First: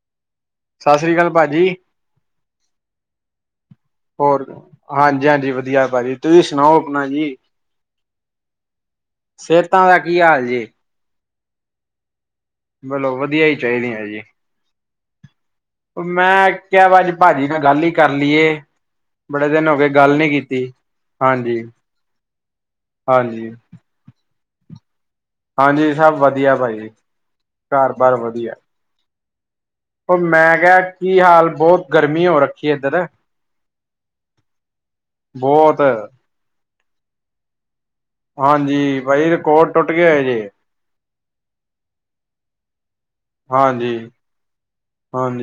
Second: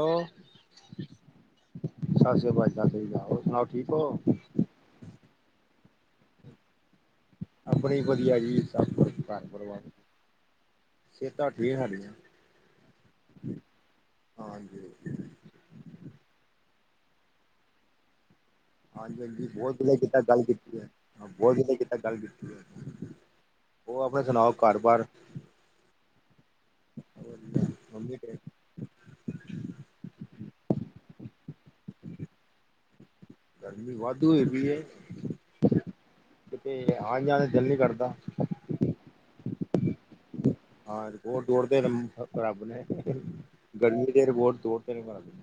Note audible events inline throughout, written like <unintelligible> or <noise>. Hello, ਸਤਿ ਸ੍ਰੀ ਅਕਾਲ ਭਾਜੀ ਸਤਿ ਸ਼੍ਰੀ ਅਕਾਲ ਪਾਜੀ, ਸਤਿ ਸ਼ੀ ਅਕਾਲ, ਹੋਰ ਸੁਣਾਓ ਠੀਕ ਔ ਹੋਰ ਹਾਂਜੀ -ਹਾਂਜੀ ਵਧੀਆ ਪਾਜੀ, ਤੁਸੀਂ ਸੁਣਾਓ ਆਪਣਾ ਜੀ। ਆਪਣੀ ਵੀ ਵਧੀਆ ਜੀ, ਸਭ ਕੁਛ ਘਰ ਪਰਿਵਾਰ ਸਿਹਤਾਂ ਦਾ ਕੀ ਹਾਲ ਜੀ ਸੇਹਤਾਂ ਠੀਕ ਸਾਡੀਆਂ। ਹੈਲੋ ਵਧੀਆ ਇ ਚਾੲਈਦੀਆ ਜੀ। ਹਾਂਜੀ ਮੈਂ ਕੇਆ ਵਾ, ਅੱਜ- ਪਾਜੀ ਨਾਲ ਗੱਲ ਈ ਕਰ ਲੀਏ। ਹਾਂਜੀ- ਹਾਂਜੀ ਬੋਤ ਵਧੀਆ ਕੀਤਾ ਗੱਲ ਕੀਤੀ ਏ, ਅ ਬਹੁਤ ਹਾਂਜੀ ਵਧੀਆ ਕੀਤਾ ਗੱਲ ਕੀਤੀ ਏ। ਹਾਂਜੀ ਹੋਰ ਆਪਣਾ ਸੁਣਾਓ, ਘਰ ਬਾਰ- ਹਾਂਜੀ ਸਭ ਵਧੀਆ ਪਾਜੀ, ਘਰ ਬਾਰ ਮੰਮੀ ਡੈਡੀ? ਵਧੀਆ। ਓ ਮੈਂ ਕੇਆ ਕੀ ਹਾਲ, ਬੋਤ ਗਰਮੀ ਹੋ ਰੱਖੀ ਏਧਰ। ਗਰਮੀ ਵਾਧੂ ਹੋਈ ਪਈ ਏ। ਬਹੁਤ ਕਿਤੇ ਆ ਜਾਣ ਤੇ ਦਿਲ ਨੀ ਕਰਦਾ। ਹਾਂਜੀ ਬਾਈ ਰਿਕੋਡ ਟੁੱਟ ਗਿਆ ਏ ਜੇ। ਹਾਂ ਰਿਕੋੜ ਤੋੜਤੇ ਨੇ ਰਬ ਨੇ, ਹਾਂਜੀ ਗਰਮੀ ਦੇ ਰਿਕੋੜ ਤੋੜਤੇ ਨੇ ਰਬ ਨੇ।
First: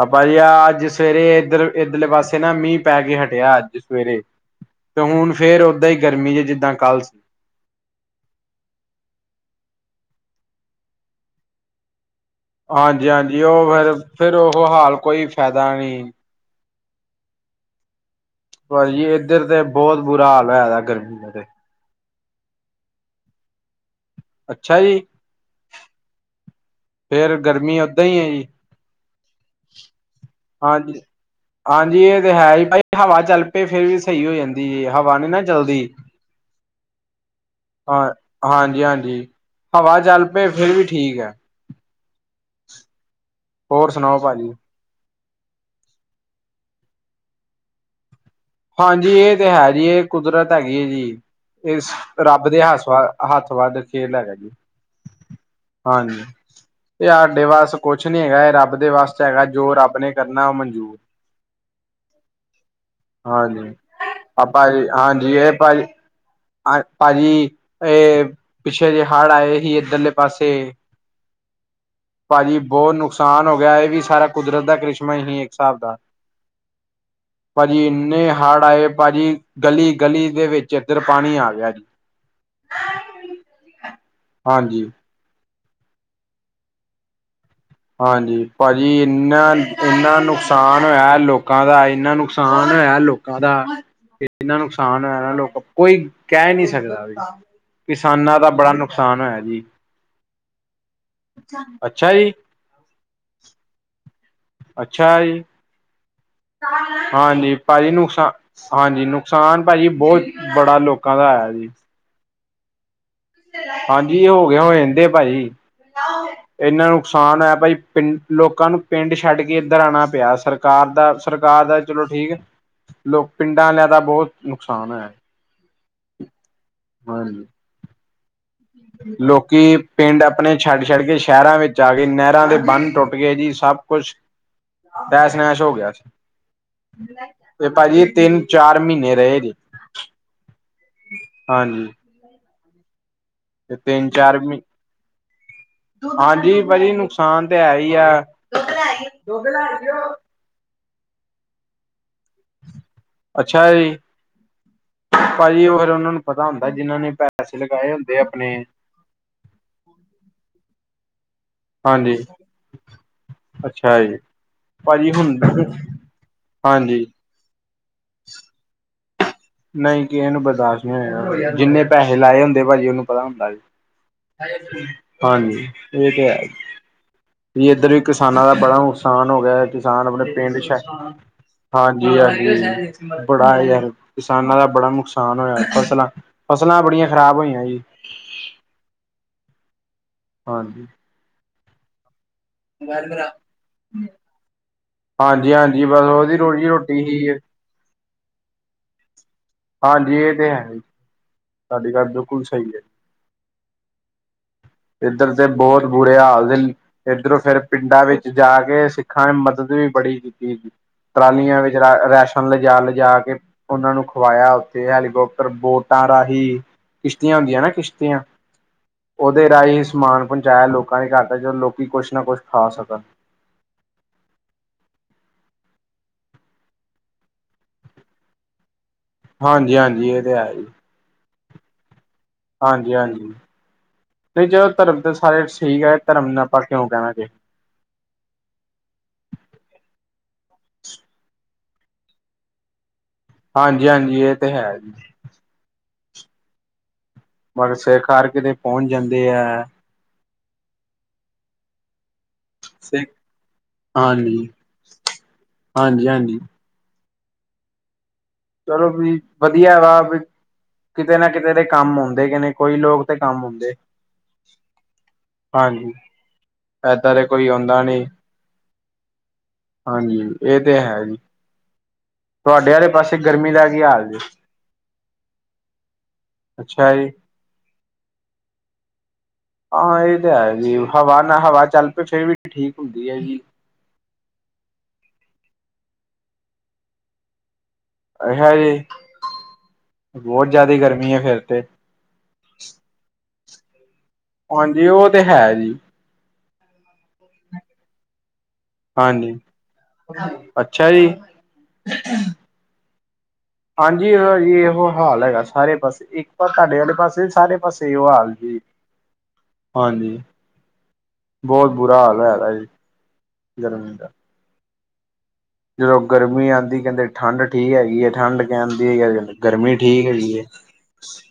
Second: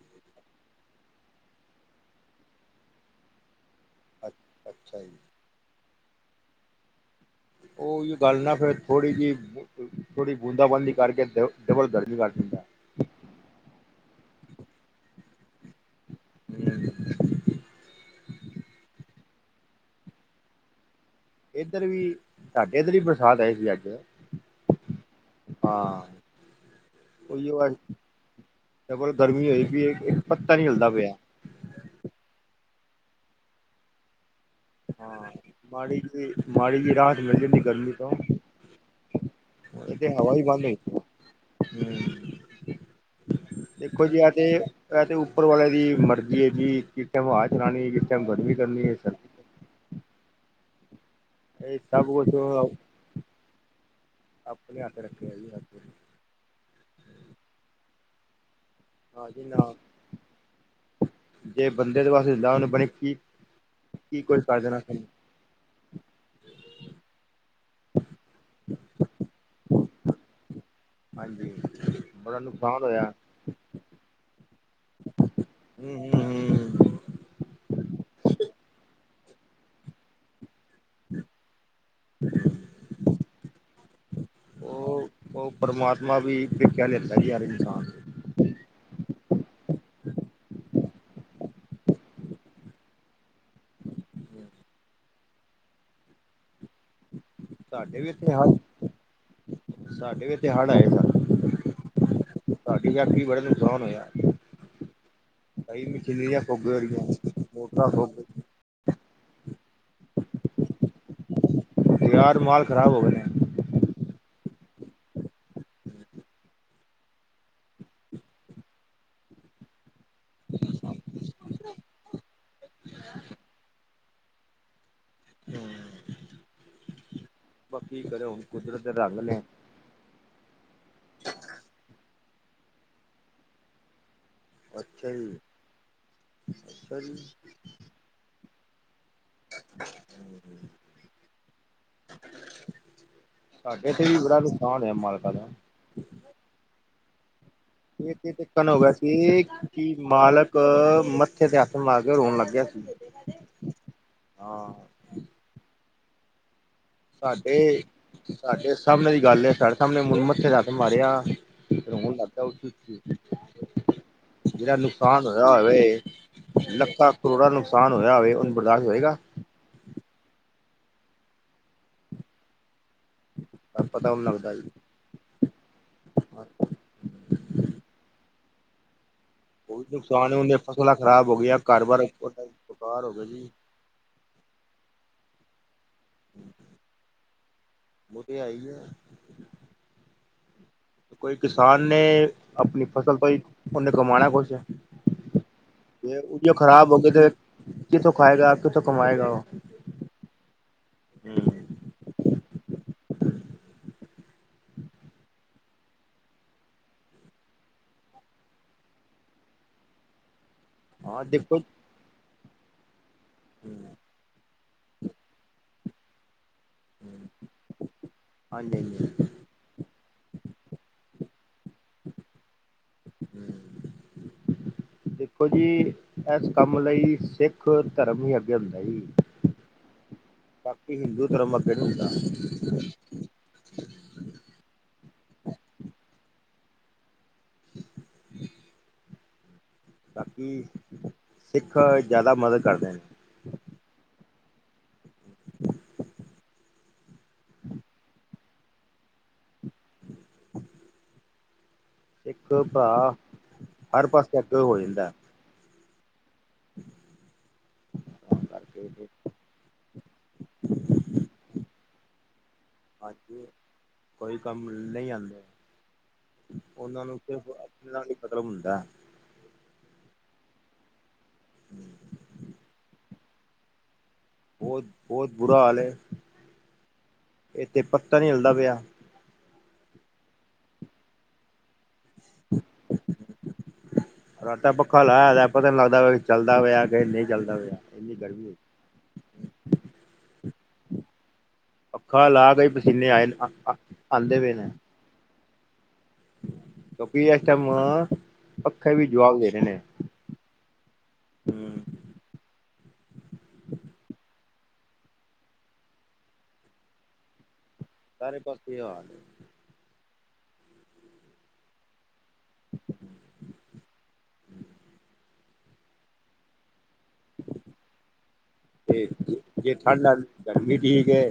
ਆ ਪਾਜੀ ਆ ਅੱਜ ਸਵੇਰੇ ਏਧਰ ਏਧਰਲੇ ਪਾਸੇ ਨਾ ਮੀਂ ਪੈ ਕੇ ਹਟਿਆ ਅੱਜ। ਸਵੇਰੇ ਨੇ ਅੱਛਾ ਤੇ ਜੀ ਹੁਣ ਫੇਰ ਓਦਾਂ ਈ, ਗਰਮੀ ਜੇ ਜਿੱਦਾਂ ਕੱਲ ਸੀ। ਓਈ ਗੱਲ ਨਾ ਫ਼ੇਰ, ਥੋੜੀ ਜੇਈ, ਥੋੜੀ ਬੂੰਦਾ -ਬਾਂਦੀ ਕਰਕੇ ਦ ਡਬਲ ਗਰਮੀ ਕਰਤੀ। ਹਾਂਜੀ -ਹਾਂਜੀ ਓ ਫੇਰ -ਫੇਰ ਓਹੋ ਹਾਲ ਕੋਈ ਫੈਦਾ ਨੀ। <inaudible> ਪਾਜੀ ਏਧਰ ਤੇ ਬੋਤ ਬੁਰਾ ਹਾਲ ਹੋਇਆ ਦਾ ਗਰਮੀ ਦਾ ਤੇ। ਏਧਰ ਵੀ, ਸਾਡੇ ਏਧਰ ਵੀ, ਬਰਸਾਤ ਆਈ ਸੀ ਅੱਜ। ਅੱਛਾ ਜੀ। ਹਾਂ ਫੇਰ ਉਹੀਓ ਅੱਜ ਗਰਮੀ ਓਦਾਂ ਈ, ਏ, ਜੀ। ਡਬਲ ਗਰਮੀ ਹੋਈ ਪਈ ਏ, ਇੱਕ ਪੱਤਾ ਨੀ ਹਿਲਦਾ ਹਾਂਜੀ। ਪਿਆ ਹਾਂਜੀ ਏ ਤੇ ਹੈ, ਈ ਪਾਜੀ ਹਵਾ ਚੱਲ ਪਏ, ਫੇਰ ਵੀ ਸ‌ਈ ਹੋ ਜਾਂਦੀ ਜੇ, ਹਵਾ ਨੀ ਨਾ ਚੱਲਦੀ। ਤੇ ਮਾੜੀ ਜੀ ਰਾਅਤ ਮਿਲਦੀ। ਹਾਂ, ਹਾਂਜੀ -ਹਾਂਜੀ ਹਵਾ ਤੇ ਚੱਲ ਹੀ ਪੋ ਬੰਦ ਫੇਰ ਹੋਈ ਵੀ ਠੀਕ ਆ। ਹੂੰ ਹੋਰ ਦੇਖੋ ਜੀ ਸੁਣਾਓ ਐ ਤੇ ਭਾਜੀ। ਐ ਤੇ ਉੱਪਰ ਵਾਲੇ ਦੀ ਮਰਜ਼ੀ ਏ ਜੀ, ਕਿਥੇ ਹਵਾਅ ਚਲਾਣੀ ਕਿਥੇ ਗਰਮੀ- ਕਰਨੀ ਹੈ ਹਾਂਜੀ ਸਰਦੀ ਏ ਤੇ ਹੈ ਜੀ‌, ਏ ਕੁਦਰਤ ਹੈਗੀ ਏ ਜੀ। ਇਹ ਏਸ ਸਭ ਕੁਛ ਰੱਬ ਦੇ ਹੱਸ ਵ ਹੱਥ ਵੱਸ ਖੇਲ ਹੈਗਾ ਜੀ, ਆਪਣੇ ਹੱਥ ਰੱਖਿਆ ਜੀ ਹਾਂ ਹਾਂਜੀ। ਏ ਹਾਡੇ ਵਸ ਕੁਛ ਨੀ ਹੈਗਾ, ਏ ਰੱਬ ਦੇ ਵਸ 'ਚ ਜੀ ਹੈਗਾ, ਜੋ ਨਾ ਰੱਬ ਨੇ ਕਰਨਾ ਓ ਮਨਜੂਰ ਜੇ ਬੰਦੇ ਦੇ ਵਾਸਤੇ ਜਾਨ ਬਣੀ - ਹਾਂਜੀ ਆਪਾ ਜੀ, ਹਾਂਜੀ ਏ ਪਾਜੀ ਅ ਪਾਜੀ ਏ-ਪਿੱਛੇ ਜੇ ਹੜ ਆਏ ਸੀ ਏਧਰਲੇ ਪਾਸੇ, ਹਾਂਜੀ ਬੜਾ ਪਾਜੀ ਨੁਕਸਾਨ ਬੋ ਹੋਇਆ ਨੁਕਸਾਨ ਹੋ ਗੇਆ ਏ ਵੀ ਸਾਰਾ- ਕੁਦਰਤ ਦਾ ਕਰਿਸ਼ਮਾ ਹੀ ਸੀ, ਇੱਕ ਸਾਬ ਹੂੰ ਦਾ, ਹੂੰ ਹੂੰ ਪਾਜੀ ਇ- ਏਨੇ ਹੜ ਆਏ ਪਾਜੀ, ਗਲੀ- ਗਲੀ ਦੇ ਵਿੱਚ, ਅੰਦਰ ਪਾਣੀ ਆ ਗਿਆ ਜੀ, ਹਾਂਜੀ। ਉਹ ਉਹ ਪਰਮਾਤਮਾ ਵੀ ਪ੍ਰੀਖਿਆ ਲੈਂਦਾ ਜੀ ਹਰ ਇਨਸਾਨ ਦੀ। ਹਾਂਜੀ ਭਾਜੀ ਏਨਾ, ਏਨਾ ਨੁਕਸਾਨ ਹੋਇਆ ਲੋਕਾਂ ਦਾ ਏਨਾ ਨੁਕਸਾਨ ਹੋਇਆ ਲੋਕ- ਕਾਦਾ, ਏਨਾ ਨੁਕਸਾਨ ਹੋਇਆ ਨਾ ਲੋਕਾ ਕੋਈ ਕਹਿ ਨੀ ਸਕਦਾ। ਸਾਡੇ ਵੀ ਇੱਥੇ ਕਿਸਾਨਾਂ ਦਾ ਹੜ ਬੜਾ ਨੁਕਸਾਨ ਹੋਇਆ ਜੀ। ਸਾਡੇ ਵੀ ਏਥੇ ਹੜ੍ਹ ਆਏ ਸਨ। ਅੱਛਾ ਜੀ ਸਾਡੀ ਫੈਕਟਰੀ ਬੜਾ ਨੁਕਸਾਨ ਹੋਇਆ। ਅੱਛਾ ਜੀ ਕਈ ਮਸ਼ੀਨਰੀਆਂ <unintelligible> ਹਾਂਜੀ ਮੋਟਰਾਂ ਭਾਜੀ <unintelligible> ਨੁਕਸਾਨ ਹਾਂਜੀ ਨੁਕਸਾਨ ਭਾਜੀ ਬੋਤ ਬੜਾ ਲੋਕਾਂ ਦਾ ਹੋਇਆ ਜੀ। ਤਿਆਰ ਮਾਲ ਖਰਾਬ ਹੋ ਗਏ ਨੇ। ਹਾਂਜੀ ਏ ਹੋਗੇ ਹੋਂਦੇ ਭਾਜੀ। ਏਨਾ ਨੁਕਸਾਨ ਹੋਇਆ ਭਾਈ ਪਿੰ ਲੋਕਾਂ ਨੂੰ ਪਿੰਡ ਛੱਡ ਕੇ ਏਧਰ ਆਣਾ- ਪਿਆ ਸਰਕਾਰ ਦਾ ਸਰਕਾਰ ਦਾ ਚਲੋ ਠੀਕ, ਲੋਕ ਪਿੰਡਾਂ ਆਲਿਆਂ ਦਾ ਬੋਤ- ਨੁਕਸਾਨ ਹੋਇਆ। ਹੂੰ, ਹਾਂਜੀ ਬਾਕੀ ਕੀ ਕਰੇ ਹੁਣ। ਕੁਦਰਤ ਦੇ ਰੰਗ ਨੇ ਲੋਕੀ ਪਿੰਡ ਆਪਣੇ ਛੱਡ-ਛੱਡ ਕੇ ਸ਼ਹਿਰਾਂ ਵਿੱਚ ਆ ਗਏ ਨਹਿਰਾਂ ਦੇ ਬੰਨ ਟੁੱਟ ਗਏ ਜੀ। ਸਭ ਕੁਛ, ਅੱਛਾ ਜੀ ਤੈਸ਼-ਨੈਸ਼ ਹੋ ਗਿਆ ਸੀ। ਅੱਛਾ ਜੀ ਫੇ- ਭਾਜੀ ਤਿੰਨ ਚਾਰ ਮੀਨੇ ਰ‌ਏ ਜੇ। ਹਾਂਜੀ <inaudible> ਸਾਡੇ ਤੇ ਤਿੰਨ ਵੀ ਬੜਾ ਚਾਰ ਮਹੀ ਨੁਕਸਾਨ ਆ ਮਾਲਕਾ ਦਾ। ਹਾਂਜੀ ਭਾਜੀ ਨੁਕਸਾਨ ਤਾਂ ਹੈ ਹੀ ਆ। ਇਹ ਤੇ ਦੁੱਧ ਤਿੱਕਣ ਲੈ ਗੀ, ਦੁੱਧ ਲੈ ਜੀਓ। ਕ ਮੱਥੇ ਤੇ ਹੱਥ ਮਾਰ ਕੇ ਰੋਣ ਲੱਗ ਗਿਆ ਸੀ। ਅੱਛਾ ਜੀ, ਹਾਂ ਭਾਜੀ ਹੋਰ ਉਹਨਾਂ ਨੂੰ- ਪਤਾ ਹੁੰਦਾ ਜਿਨਾਂ ਨੇ ਪੈਸੇ ਸਾਡੇ ਲਗਾਏ ਹੁੰਦੇ ਆਪਣੇ। ਸਾਡੇ ਸਾਹਮਣੇ ਦੀ ਗੱਲ ਏ ਸਰ ਸਾਹਮਣੇ ਮੁ ਮੱਥੇ ਤੇ ਹੱਥ ਮਾਰਿਆ। ਫਿਰ ਹੁਣ ਹਾਂਜੀ ਲੱਗਦਾ ਅੱਛਾ <unintelligible> ਜੀ ਜਿਹੜਾ ਭਾਜੀ ਨੁਕਸਾਨ ਹੁਣ ਹੋਇਆ ਹੋਵੇ। ਹਾਂਜੀ ਕਰੋੜ ਦਾ ਨੁਕਸਾਨ ਹੋਇਆ ਹੋਵੇ ਉਹਨੂੰ ਬਰਦਾਸ਼ਤ ਹੋਏਗਾ। ਨਹੀਂ ਕਿਸੇ ਨੂੰ ਬਰਦਾਸ਼ਤ ਨਹੀਂ ਹੋਇਆ ਜਿੰਨੇੈੇ ਲਾਏ ਹੁੰਦੇ ਭਾਜੀ ਉਹਨੂੰ ਪਤਾ ਹੁੰਦਾ। ਪਤਾ ਉਹਨੂੰ ਲੱਗਦਾ ਜੀ ਹਾਂਜੀ, ਇਹ ਤੇ ਹੈ। ਵੀ ਏਧਰ ਵੀ ਕਿਸਾਨਾਂ ਦਾ ਬੜਾ ਨੁਕਸਾਨ ਹੋ ਹੋਇਆ ਉਹ ਕਿਸਾਨ ਆਪਣੇ ਨੁਕਸਾਨ ਉਹਨੇ ਪਿੰਡ ਛੱਡ, ਫਸਲਾਂ ਖ਼ਰਾਬ ਹੋ ਗਈਆਂ ਘਰ ਬਾਰ ਬੇਕਾਰ ਹੋ ਹਾਂਜੀ-ਹਾਂਜੀ, ਗਿਆ ਜੀ ਬੜਾ ਯਾਰ ਕਿਸਾਨਾਂ ਦਾ ਬੜਾ ਨੁਕਸਾਨ ਹੋਇਆ ਫਸਲਾਂ, ਫਸਲਾਂ ਬੜੀਆਂ ਖਰਾਬ ਹੋਈਆਂ ਜੀ। ਉਹ ਤੇ ਹੈ ਈ ਐ। ਹਾਂਜੀ। ਕੋਈ ਕਿਸਾਨ ਨੇ, ਆਪਣੀ ਫਸਲ ਤੋ ਈ ਉਹਨੇ ਕਮਾਣਾ ਕੁਛ। ਹਾਂਜੀ-ਹਾਂਜੀ ਮਤਲਬ ਉਹਦੀ ਰੋਜ਼ ਰੋਟੀ ਹੀ ਕਿਧਰੇ, ਹੈ। ਕਿਥੋਂ ਖਾਏਗਾ ਕਿਥੋਂ ਕਮਾਏਗਾ ਉਹ। ਹਾਂਜੀ ਇਹ ਤੇ ਹੈ ਈ। ਤਾਡੀ ਗੱਲ ਬਿਲਕੁਲ ਸਹੀ ਐ। ਇੱਧਰ ਤੇ ਬਹੁਤ ਬੁਰੇ ਹਾਲ ਦੇ। ਇਧਰੋਂ ਫਿਰ ਪਿੰਡਾਂ ਵਿੱਚ ਜਾ ਕੇ ਸਿੱਖਾਂ ਨੇ ਮਦਦ ਵੀ ਬੜੀ ਕੀਤੀ ਸੀ। ਹਾਂ ਦੇਖੋ ਟਰਾਲੀਆਂ ਵਿੱਚ ਰਾਸ਼ਨ ਲਿਜਾ-ਲਿਜਾ ਕੇ ਉਹਨਾਂ ਨੂੰ ਖਵਾਇਆ। ਤੇ ਹੈਲੀਕੋਪਟਰ ਬੋਟਾਂ ਰਾਹੀਂ, ਕਿਸ਼ਤੀਆਂ ਹੁੰਦੀਆਂ ਨਾ ਕਿਸ਼ਤੀਆਂ। ਹਾਂਜੀ ਹਾਂਜੀ ਹਾਂਜੀ। ਉਹਦੇ ਰਾਹੀਂ ਸਮਾਨ ਪਹੁੰਚਾਇਆ ਲੋਕਾਂ ਨੇ ਘਰ ਤੱਕ ਜਦੋਂ ਲੋਕੀ ਕੁਛ ਨਾ ਕੁੱਛ ਖਾ ਸਕਣ। ਹੂੰ ਦੇਖੋ ਜੀ ਇਸ ਕੰਮ ਲਈ ਸਿੱਖ ਧਰਮ ਈ ਅੱਗੇ ਹੁੰਦਾ ਜੀ। ਹਾਂਜੀ ਹਾਂਜੀ ਇਹ ਤੇ ਹੈ ਜੀ। ਹਿੰਦੂ ਧਰਮ <unintelligible> ਹੁੰਦਾ, ਹਾਂਜੀ ਹਾਂਜੀ, ਨਹੀਂ ਜਦੋਂ ਧਰਮ ਤਾਂ ਸਾਰੇ ਠੀਕ ਐ ਧਰਮ ਆਪਾਂ ਕਿਉਂ ਕਹਿਣਾ ਜੀ। <inaudible> ਬਾਕੀ ਸਿੱਖ ਜ਼ਿਆਦਾ ਮਦਦ ਕਰਦੇ ਨੇ, ਹਾਂਜੀ ਹਾਂਜੀ ਇਹ ਤੇ ਹੈ ਜੀ। ਮਗਰ ਸਿਰਕਾਰ ਕਿਤੇ ਪਹੁੰਚ ਜਾਂਦੇ ਐ। <inaudible> ਇੱਕ ਸਿੱਖ ਭਰਾ, ਹਰ ਪਾਸੇ ਅੱਗੇ ਹੋ ਜਾਂਦਾ। ਹਾਂਜੀ ਹਾਂਜੀ, ਤਾਂ ਕਰਕੇ ਚਲੋ ਵੀ ਵਧੀਆ ਵਾ, ਕਿਤੇ ਨਾ ਕਿਤੇ ਦੇ ਕੰਮ ਆਉਦੇ ਨੇ ਕੋਈ ਲੋਕ ਤੇ ਕੰਮ ਅੱਜ ਆਉਦੇ। ਕੋਈ ਕੰਮ ਨੀ ਆਦਾ। ਹਾਂਜੀ, ਉਹਨਾਂ ਏਦਾਂ ਨੂੰ ਦੇ ਕੋਈ ਸਿਰਫ ਆਉਂਦਾ ਆਪਣੇ ਨੀ ਨਾਲ ਈ ਮਤਲਬ ਹੁੰਦਾ। ਹਾਂਜੀ ਇਹ ਤੇ ਹੈ ਜੀ। <inaudible> ਤੁਹਾਡੇ ਆਲੇ ਪਾਸੇ ਗਰਮੀ ਦਾ ਕੀ ਹਾਲ ਜੇ? ਬੋਤ ਬੋਤ ਬੁਰਾ ਹਾਲ ਐ ਅੱਛਾ ਜੀ। ਇਥੇ ਪਤਾ ਨੀ ਹਿਲਦਾ ਪਿਆ। ਹਾਂ ਇਹ ਤਾਂ ਹੈਗੀ ਹਵਾ ਨਾ ਹਵਾ ਚੱਲ ਪਏ ਫੇਰ ਵੀ ਠੀਕ ਹੁੰਦੀ ਐ ਜੀ। ਫਰਾਟਾ ਪੱਖਾ ਲਾਇਦਾ ਪਤਾ ਨਹੀਂ ਲੱਗਦਾ ਚੱਲਦਾ ਹੋਇਆ ਕਿ ਨਹੀਂ ਚੱਲਦਾ ਹੋਇਆ। ਅੱਛਾ ਜੀ, ਬੋਤ ਜ਼ਿਆਦਾ ਗਰਮੀ ਐ ਫਿਰ ਤੇ ਪੱਖਾ ਲਾ ਦੇ ਪਸੀਨੇ ਆਏ ਨੇ, ਪਏ ਹਾਂਜੀ ਉਹ ਤੇ ਹੈ ਜੀ। ਕਿਉਂਕਿ ਇਸ ਟੈਮ, ਪੱਖੇ ਵੀ ਹਾਂਜੀ ਜਵਾਬ ਦੇ ਰਹੇ ਨੇ। ਅੱਛਾ ਜੀ। ਹਮ ਹਾਂਜੀ ਜੀ ਇਹੋ ਹਾਲ ਹੈਗਾ ਸਾਰੇ ਪਾਸੇ, ਇੱਕ ਪਾ ਤੁਹਾਡੇ ਵਾਲੇ ਪਾਸੇ ਸਾਰੇ ਪਾਸੇ ਐਈਓ ਹਾਲ ਸਾਰੇ ਜੀ। ਪਾਸੇ ਇਹ ਹਾਲ ਹੈ ਹਾਂਜੀ, ਬਹੁਤ ਬੁਰਾ ਹਾਲ ਹੈਗਾ ਜੀ ਗਰਮੀ ਦਾ। <inaudible> ਜਦੋਂ ਗਰਮੀ ਆਦੀ ਕਹਿੰਦੇ ਠੰਡ ਠੀਕ ਹੈਗੀ ਐ ਠੰਡ ਕਹਿੰਦੀ ਹੈ ਜੇ ਗਰਮੀ ਠੰਡ ਠੀਕ ਆਦੀ ਹੈਗੀ ਹੈ ਗਰਮੀ ਠੀਕ ਐ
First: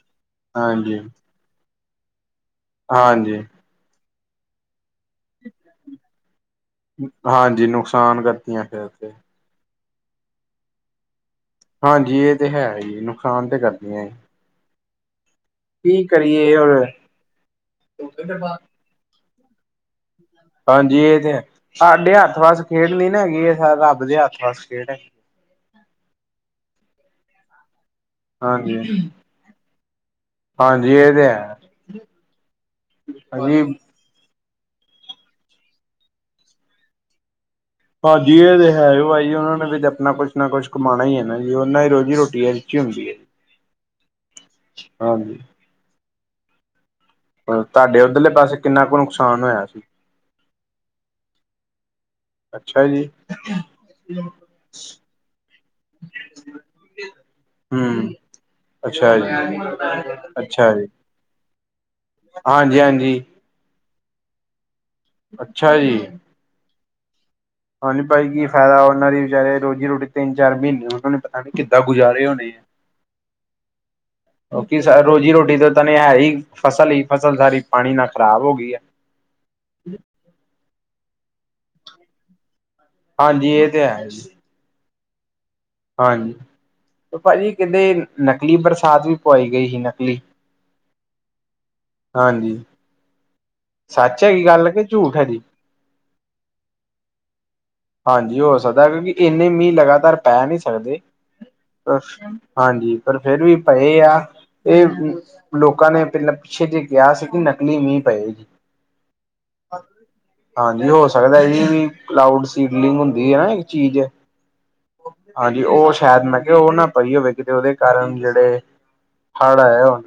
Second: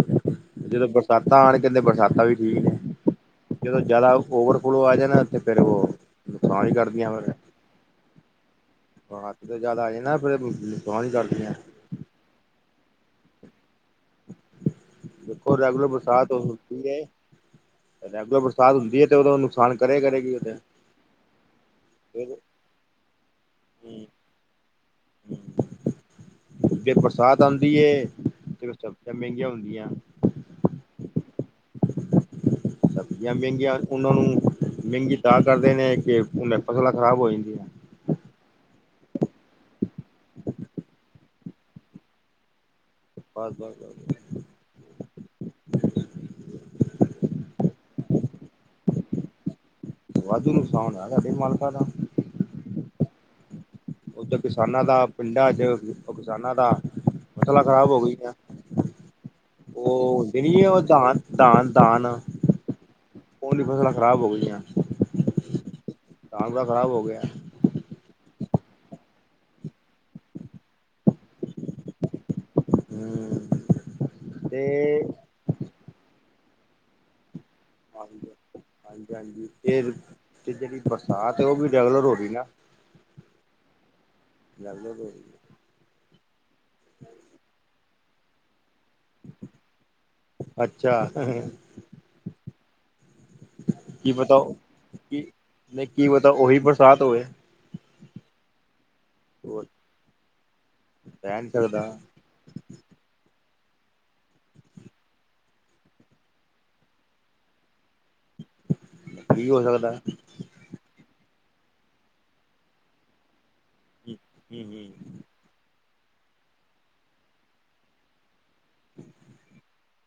ਜਦੋਂ ਹਾਂਜੀ ਬਰਸਾਤ ਤਾਂ ਹੁਣ ਕਹਿੰਦੇ ਬਰਸਾਤਾਂ ਵੀ ਠੀਕ ਨੇ। ਹਾਂਜੀ। ਜਦੋਂ ਜਿਆਦਾ ਓਵਰ ਫਲੋ ਆ ਜਾਨਾ ਉੱਥੇ ਫਿਰ ਉਹ ਨੁਕਸਾਨ ਈ ਕਰ ਹਾਂਜੀ ਨੁਕਸਾਨ ਕਰਤੀਆਂ ਫੇਰ ਹਦ ਤੋ ਜਿਆਦਾ ਆਜੇ ਨਾ ਫਿਰ <unintelligible> ਕਰਦੀਆ। ਹਾਂਜੀ ਇਹ ਤੇ ਹੈ ਈ ਨੁਕਸਾਨ ਤਾਂ ਕਰਦੀਆਂ ਈ। <inaudible> ਔ ਰੈਗੁਲਰ ਬਰਸਾਤ ਕਰੀਏ ਹੋਰ ਹੁੰਦੀ ਐ, ਰੈਗੁਲਰ ਬਰਸਾਤ ਹੁੰਦੀ ਐ ਤੇ ਉਹਦਾ ਨੁਕਸਾਨ ਕਰੇ ਕਰੇਗੀ। ਤੇ ਹਾਂਜੀ ਇਹ ਤੇ ਹੈ, ਸਾਡੇ ਹੱਥ ਵਸ ਖੇਡ ਨੀ ਨਾ ਹੈਗੀ ਇਹ ਰੱਬ ਦੇ ਹੱਥ ਵਸ ਖੇਡ ਐ। ਫੇਰ ਬਰਸਾਤ ਆਦੀ ਐ। ਹਾਂਜੀ, ਹਾਂਜੀ ਇਹ ਤੇ ਹੈ। ਸਬਜ਼ੀਆਂ ਹਾਂਜੀ, ਮਹਿੰਗੀਆਂ ਉਹਨਾਂ ਨੂੰ, ਮਹਿੰਗੀ ਤਾ ਕਰਦੇ ਨੇ ਕਿ ਹ ਫਸਲਾਂ ਖਰਾਬ ਹੋ ਜਾਂਦੀਆ। ਭਾਜੀ ਇਹ ਤੇ ਹੈ ਭਾਜੀ, ਉਹਨਾ ਨੇ ਵੀ ਆਪਣਾ ਕੁਛ ਨਾ ਕੁੱਛ ਕਮਾਣਾ ਈਏ, ਨਾ ਜੀ। ਉਹਨਾਂ ਹੀ ਰੋਜ਼ੀ-ਰੋਟੀ, ਏਹਦ'ਚੀ ਹੁੰਦੀ। ਹੈ। ਬਸ-ਬਸ-ਬਸ। ਹਾਂਜੀ। ਤੁਹਾਡੇ ਉੱਧਰਲੇ ਪਾਸੇ, ਕਿੰਨਾ ਕੁ ਨੁਕਸਾਨ ਹੋਇਆ ਸੀ? ਵਾਧੂ ਨੁਕਸਾਨ ਹੋਇਆ, ਤ੍ਹਾਡੇ ਮਾਲਕਾ ਦਾ। ਅੱਛਾ ਜੀ। ਓਧਰ ਕਿਸਾਨਾਂ ਦਾ ਪਿੰਡਾਂ'ਚ, ਉਹ ਕਿਸਾਨਾਂ ਦਾ ਫਸਲਾਂ ਖ਼ਰਾਬ ਹੋ ਹੂੰ। ਗਈਆਂ। ਅੱਛਾ ਜੀ ਉਹ ਹੁੰਦੀ ਨੀ, ਅੱਛਾ ਉਹ ਜੀ ਦਾਨ, ਦਾਨ, ਦਾਨ। ਹਾਂਜੀ ਹਾਂਜੀ ਓੰਦੀ ਫਸਲਾਂ ਖ਼ਰਾਬ ਹੋ ਗਈਆਂ। ਅੱਛਾ ਜੀ। ਸ੍ਹਾਬ-ਕਤਾਬ ਖਰਾਬ ਹੋਗਿਆ। ਹਾਂਜੀ, ਭਾਈ ਕੀ ਫਾਇਦਾ, ਉਹਨਾਂ ਦੀ ਵਿਚਾਰੇ ਰੋਜ਼ੀ-ਰੋਟੀ, ਤਿੰਨ-ਚਾਰ ਮਹੀਨੇ ਉਹਨਾਂ ਨੇ ਪਤਾ ਨੀ ਕਿੱਦਾਂ ਗੁਜ਼ਾਰੇ ਹੋਣੇ। ਹਮ ਤੇ ਓਕੇ ਸਰ ਰੋਜ਼ੀ-ਰੋਟੀ ਤਾ ਤਨੇ ਹੈ ਹੀ, ਫਸਲ ਹੀ ਫਸਲ ਸਾਰੀ। ਪਾਣੀ ਨਾਲ ਖ਼ਰਾਬ ਹੋ ਗਈ ਹੈ। ਹਾਂ-ਹਾਂਜੀ-ਹਾਂਜੀ, ਤੇ ਤੇ ਜਿਹੜੀ ਬਰਸਾਤ ਹੈ ਉਹ ਵੀ ਰੈਗੂਲਰ ਹੋ ਰਹੀ ਨਾ। ਹਾਂਜੀ, ਇਹ ਤੇ ਹੈ‌। ਲਗਦਾ ਹਾਂਜੀ, ਭਾਜੀ ਕਿਡੇ ਨਕਲੀ ਬਰਸਾਤ ਵੀ ਪਵਾਈ ਗਈ ਸੀ, ਨਕਲੀ, ਹੈ। ਅੱਛਾ ਹਾਂਜੀ। ਕੀ ਸੱਚ ਪਤਾ ਹੈਗੀ ਓ, ਗੱਲ ਕਿ ਝੂਠ ਹੈਗੀ ਕੀ ਪਤਾ ਉਹੀ ਬਰਸਾਤ ਹੋਏ। ਹਾਂਜੀ, ਹੋ ਸਕਦਾ ਕਿਉਂਕਿ ਇੰਨੇ ਮੀਂਹ ਲਗਾਤਾਰ ਪੈ ਨਹੀਂ ਸਕਦੇ। ਰਹਿ ਨਹੀਂ ਸਕਦਾ ਹਾਂਜੀ, ਪਰ ਫੇਰ ਵੀ ਪਏ ਆ। ਏ, ਲੋਕਾਂ ਨੇ ਪਹਿਲਾਂ ਪਿੱਛੇ ਜੇ ਕਿਹਾ ਸੀ ਕਿ ਨ ਲੀ ਨਹੀ ਪਏ ਜੀ, ਕੀ ਹੋ ਸਕਦਾ ਹਾਂਜੀ, ਹੋ ਸਕਦਾ ਜੀ ਵੀ ਕਡ ਇਡਲੀਂਗ ਹੁੰਦੀ ਆ ਨਾ, ਇੱਹ ਚੀਜ਼ ਹਮ ਹਮ ਹਾਂਜੀ, ਉਹ ਸ਼ਾਇਦ ''ਮੈਂ ਕਿਹਾ ਉਹ ਨਾ ਪਈ ਹੋਵੇ, ਕਿਤੇ ਉਹਦੇ ਕਾਰਨ ਜਿਹੜੇ ਹੜ ਆਏ ਹੋਣ।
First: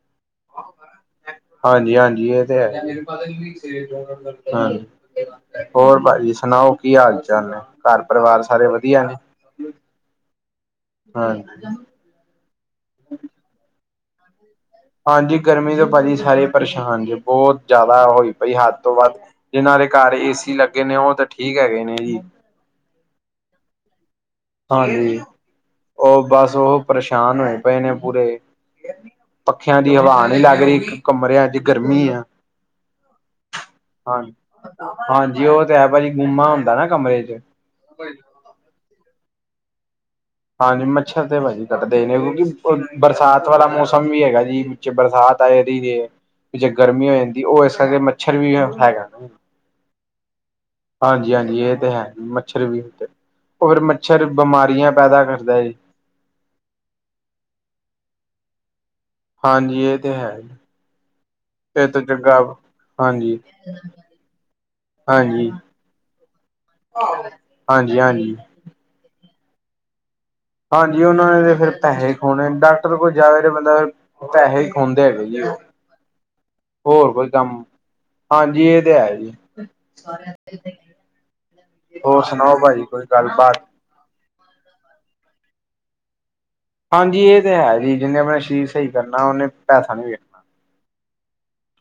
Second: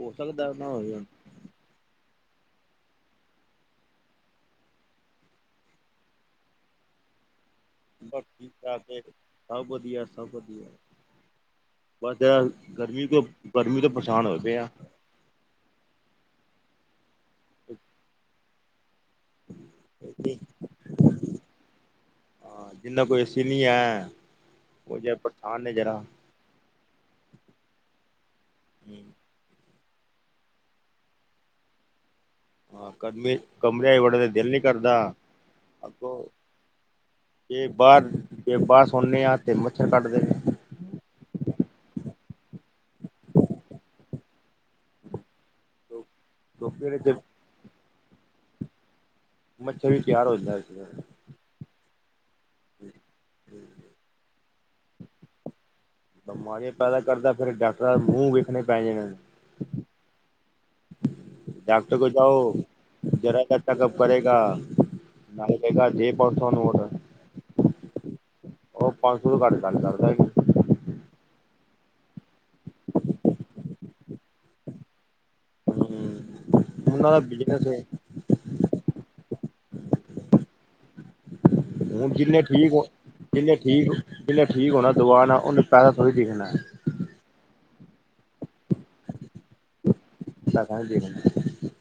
ਹੋ ਸਕਦਾ, ਓ ਨਾਲ ਹੋਏ ਹੋਣ। ਹਾਂਜੀ-ਹਾਂਜੀ, ਇਹ ਤਾ ਹੈ। ਹਾਂ, ਹੋਰ ਭਾਜੀ ਸੁਣਾਓ ਕੀ ਹਾਲ-ਚਾਲ ਨੇ? ਬਸ ਘਰ-ਪਰਿਵਾਰ ਠੀਕ ਸਾਰੇ ਠਾਕ ਵਧੀਆ ਨੇ? ਸਭ ਵਧੀਆ, ਸਭ ਵਧੀਆ। ਹਾਂ। ਬਸ ਯਾਰ, ਗਰਮੀ ਤੋਂ, ਗਰਮੀ ਤੋਂ ਪਰੇਸ਼ਾਨ ਹੋਏ ਪਏ ਆ। ਹਾਂਜੀ ਗਰਮੀ ਤੋਂ ਭਾਜੀ ਸਾਰੇ ਪਰੇਸ਼ਾਨ ਜੇ, ਬਹੁਤ ਜ਼ਿਆਦਾ ਹੋਈ ਪਈ ਹੱਦ ਤੋਂ ਵੱਧ। ਜਿਨਾਂ ਦੇ ਘਰ ਏਸੀ ਲੱਗੇ ਨੇ, ਉਹ ਤਾ ਠੀਕ ਹੈਗੇ ਨੇ ਜੀ। ਹਾਂ, ਜਿੰਨਾ ਕੋਈ ਏਸੀ ਨਹੀਂ ਹੈ ਹਾਂਜੀ, ਉਹ ਬਸ ਉਹ ਪਰੇਸ਼ਾਨ ਹੋਏ ਪਏ ਨੇ ਪੂਰੇ। ਪੱਖਿਆਂ ਦੀ ਹਵਾ ਨੀ ਲੱਗ ਰਹੀ, ਇੱਕ ਕਮਰਿਆਂ'ਚ ਗਰਮੀ ਆ। ਹਾਂ ਕਮਰੇ ਕਮਰਿਆਂ ਚ ਵੜਨ ਹਾਂ, ਦਾ ਦਿਲ ਨੀ ਕਰਦਾ। ਹਾਂਜੀ, ਉਹ ਤੇ ਹੈ ਭਾਜੀ ਅੱਗੋਂ ਗੁੰਮਾ ਹੁੰਦਾ ਨਾ ਕਮਰੇ'ਚ। ਜੇ ਬਾਹਰ, ਜੇ ਬਾਹਰ ਸੋਨੇ ਆ ਤਾਂ ਮੱਛਰ ਕਾਟਦੇ ਨੇ। ਹਾਂਜੀ, ਮੱਛਰ ਤੇ ਭਾਜੀ ਕੱਟਦੇ ਨੇ, ਕਿਉਂਕਿ ਬਰਸਾਤ ਵਾਲਾ ਮੌਸਮ ਵੀ ਹੈਗਾ ਜੀ। ਵਿੱਚੇ ਬਰਸਾਤ ਆ ਜਾਂਦੀ ਦੇ, ਵਿੱਚੇ ਕਿਉਂਕਿ ਗਰਮੀ ਹੋ ਚ ਜਾਂਦੀ ਉਹ ਇਸ ਕਰਕੇ ਮੱਛਰ ਵੀ ਹੈਗਾ। ਮੱਛਰ ਵੀ ਤਿਆਰ ਹੋ ਜਾਂਦੈ ਹਾਂਜੀ-ਹਾਂਜੀ, ਏ ਤੇ ਹੈ। ਮੱਛਰ ਵੀ ਉਥੇ ਹੋਰ ਮੱਛਰ ਬਮਾਰੀਆਂ ਪੈਦਾ ਕਰਦੈ ਜੀ ਬਮਾਰੀਆਂ ਪੈਦਾ ਕਰਦੈ ਫੇੇਰ ਡਾਕਟਰਾਂ ਮੂੰਹ ਵੇਖਣੇ ਪੈ ਜਾਣੇ। ਹਾਂਜੀ, ਏ ਤੇ ਹੈ ਈ। ਡਾਕਟਰ ਕੋਲ <unintelligible> ਜਾਓ ਹਾਂਜੀ ਜਰਾ ਜਾ ਚੈੱਕਅਪ ਕਰੇਗਾ। ਹਾਂਜੀ। ਨਾਲੇ ਕਹੇਗਾ ਦੇ ਪੰਜ ਸੌ ਹਾਂਜੀ-ਹਾਂਜੀ। ਓਹ ਪੰਜ ਸੌ ਤੋਂ ਘੱਟ ਗੱਲ ਕਰਦਾ ਈ ਨੀ। ਹਾਂਜੀ, ਓਹਨਾਂ ਨੇ ਤੇ ਫੇਰ ਪੈਹੇ ਕਮੋਣੇ। ਡਾਕਟਰ ਕੋਲ ਜਾਵੇ ਤੇ ਬੰਦਾ ਪੈਹੇ ਹੀ ਖੋਂਦੇ ਹੈਗੇ ਜੀ ਓਹ ਉਹਨਾਂ ਹੋਰ ਦਾ ਕੋਈ ਕੰਮ? ਬਿਜਨਸ ਏ। ਹਾਂਜੀ ਏਹ ਤੇ ਹੈ ਜੀ। ਸਾਰਿਆਂ ਦੇ ਹੁਣ ਹੋਰ ਜਿੰਨੇ ਸੁਣਾਓ ਠੀਕ ਭਾਜੀ, ਹੋ ਕੋਈ ਗੱਲ ਜਿੰਨੇ ਬਾਤ ਠੀਕ ਜਿੰਨੇ ਠੀਕ ਹੋਣਾ ਦਵਾਣਾ, ਓਨੇ ਪੈਸਾ ਥੋੜੀ ਦੇਖਣੈ। ਹਾਂਜੀ, ਏਹ ਤੇ ਹੈ ਜੀ। ਜਿੰਨੇ ਆਪਣਾ ਸ਼ਰੀਰ ਸਈ ਕਰਨਾ ਓਨੇ ਪੈਸਾ ਨਹੀਂ ਵੇਖਣਾ। ਪੈਸਾ ਨਈ ਦੇਖਣਾ।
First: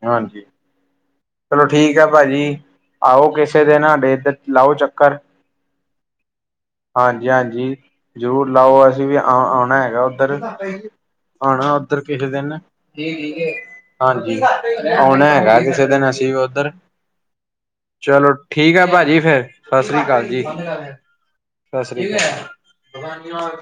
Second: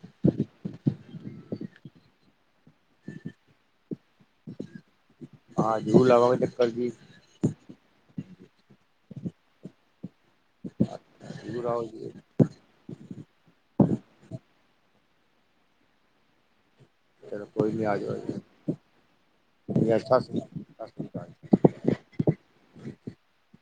ਹਾਂਜੀ। ਚਲੋ ਠੀਕ ਐ, ਭਾਜੀ। ਆਓ ਕਿਸੇ ਦਿਨ ਸਾਡੇ ਏਦਰ। ਲਾਓ ਚੱਕਰ। ਹਾਂ ਜ਼ਰੂਰ ਲਾਵਾਂਗੇ ਚੱਕਰ ਜੀ ਹਾਂਜੀ-ਹਾਂਜੀ, ਜ਼ਰੂਰ ਲਾਓ ਅ ਜਿਵੇਂ ਆਣਾ ਹੈਗਾ ਓਧਰ ਜ਼ਰੂਰ ਆਣਾ ਆਓ ਓਧਰ ਜੀ ਕਿਸੇ ਦਿਨ ਜੀ ਠੀਕ ਏ। ਹਾਂਜੀ, ਓਣਾ ਹੈਗੈ ਕਿਸੇ ਦਿਨ ਅਸੀਂ ਵੀ ਓਧਰ। ਚਲੋ ਕੋਈ ਨਹੀਂ ਆ ਜਾਓ ਚਲੋ, ਜੀ ਠੀਕ ਹੈ ਭਾਜੀ ਫੇਰ, ਸਤਿ ਸ੍ਰੀ ਕਾਲ ਸ਼੍ਰੀ ਜੀ। ਅਕਾਲ ਸਤਿ ਸ਼੍ਰੀ ਕਾਲ।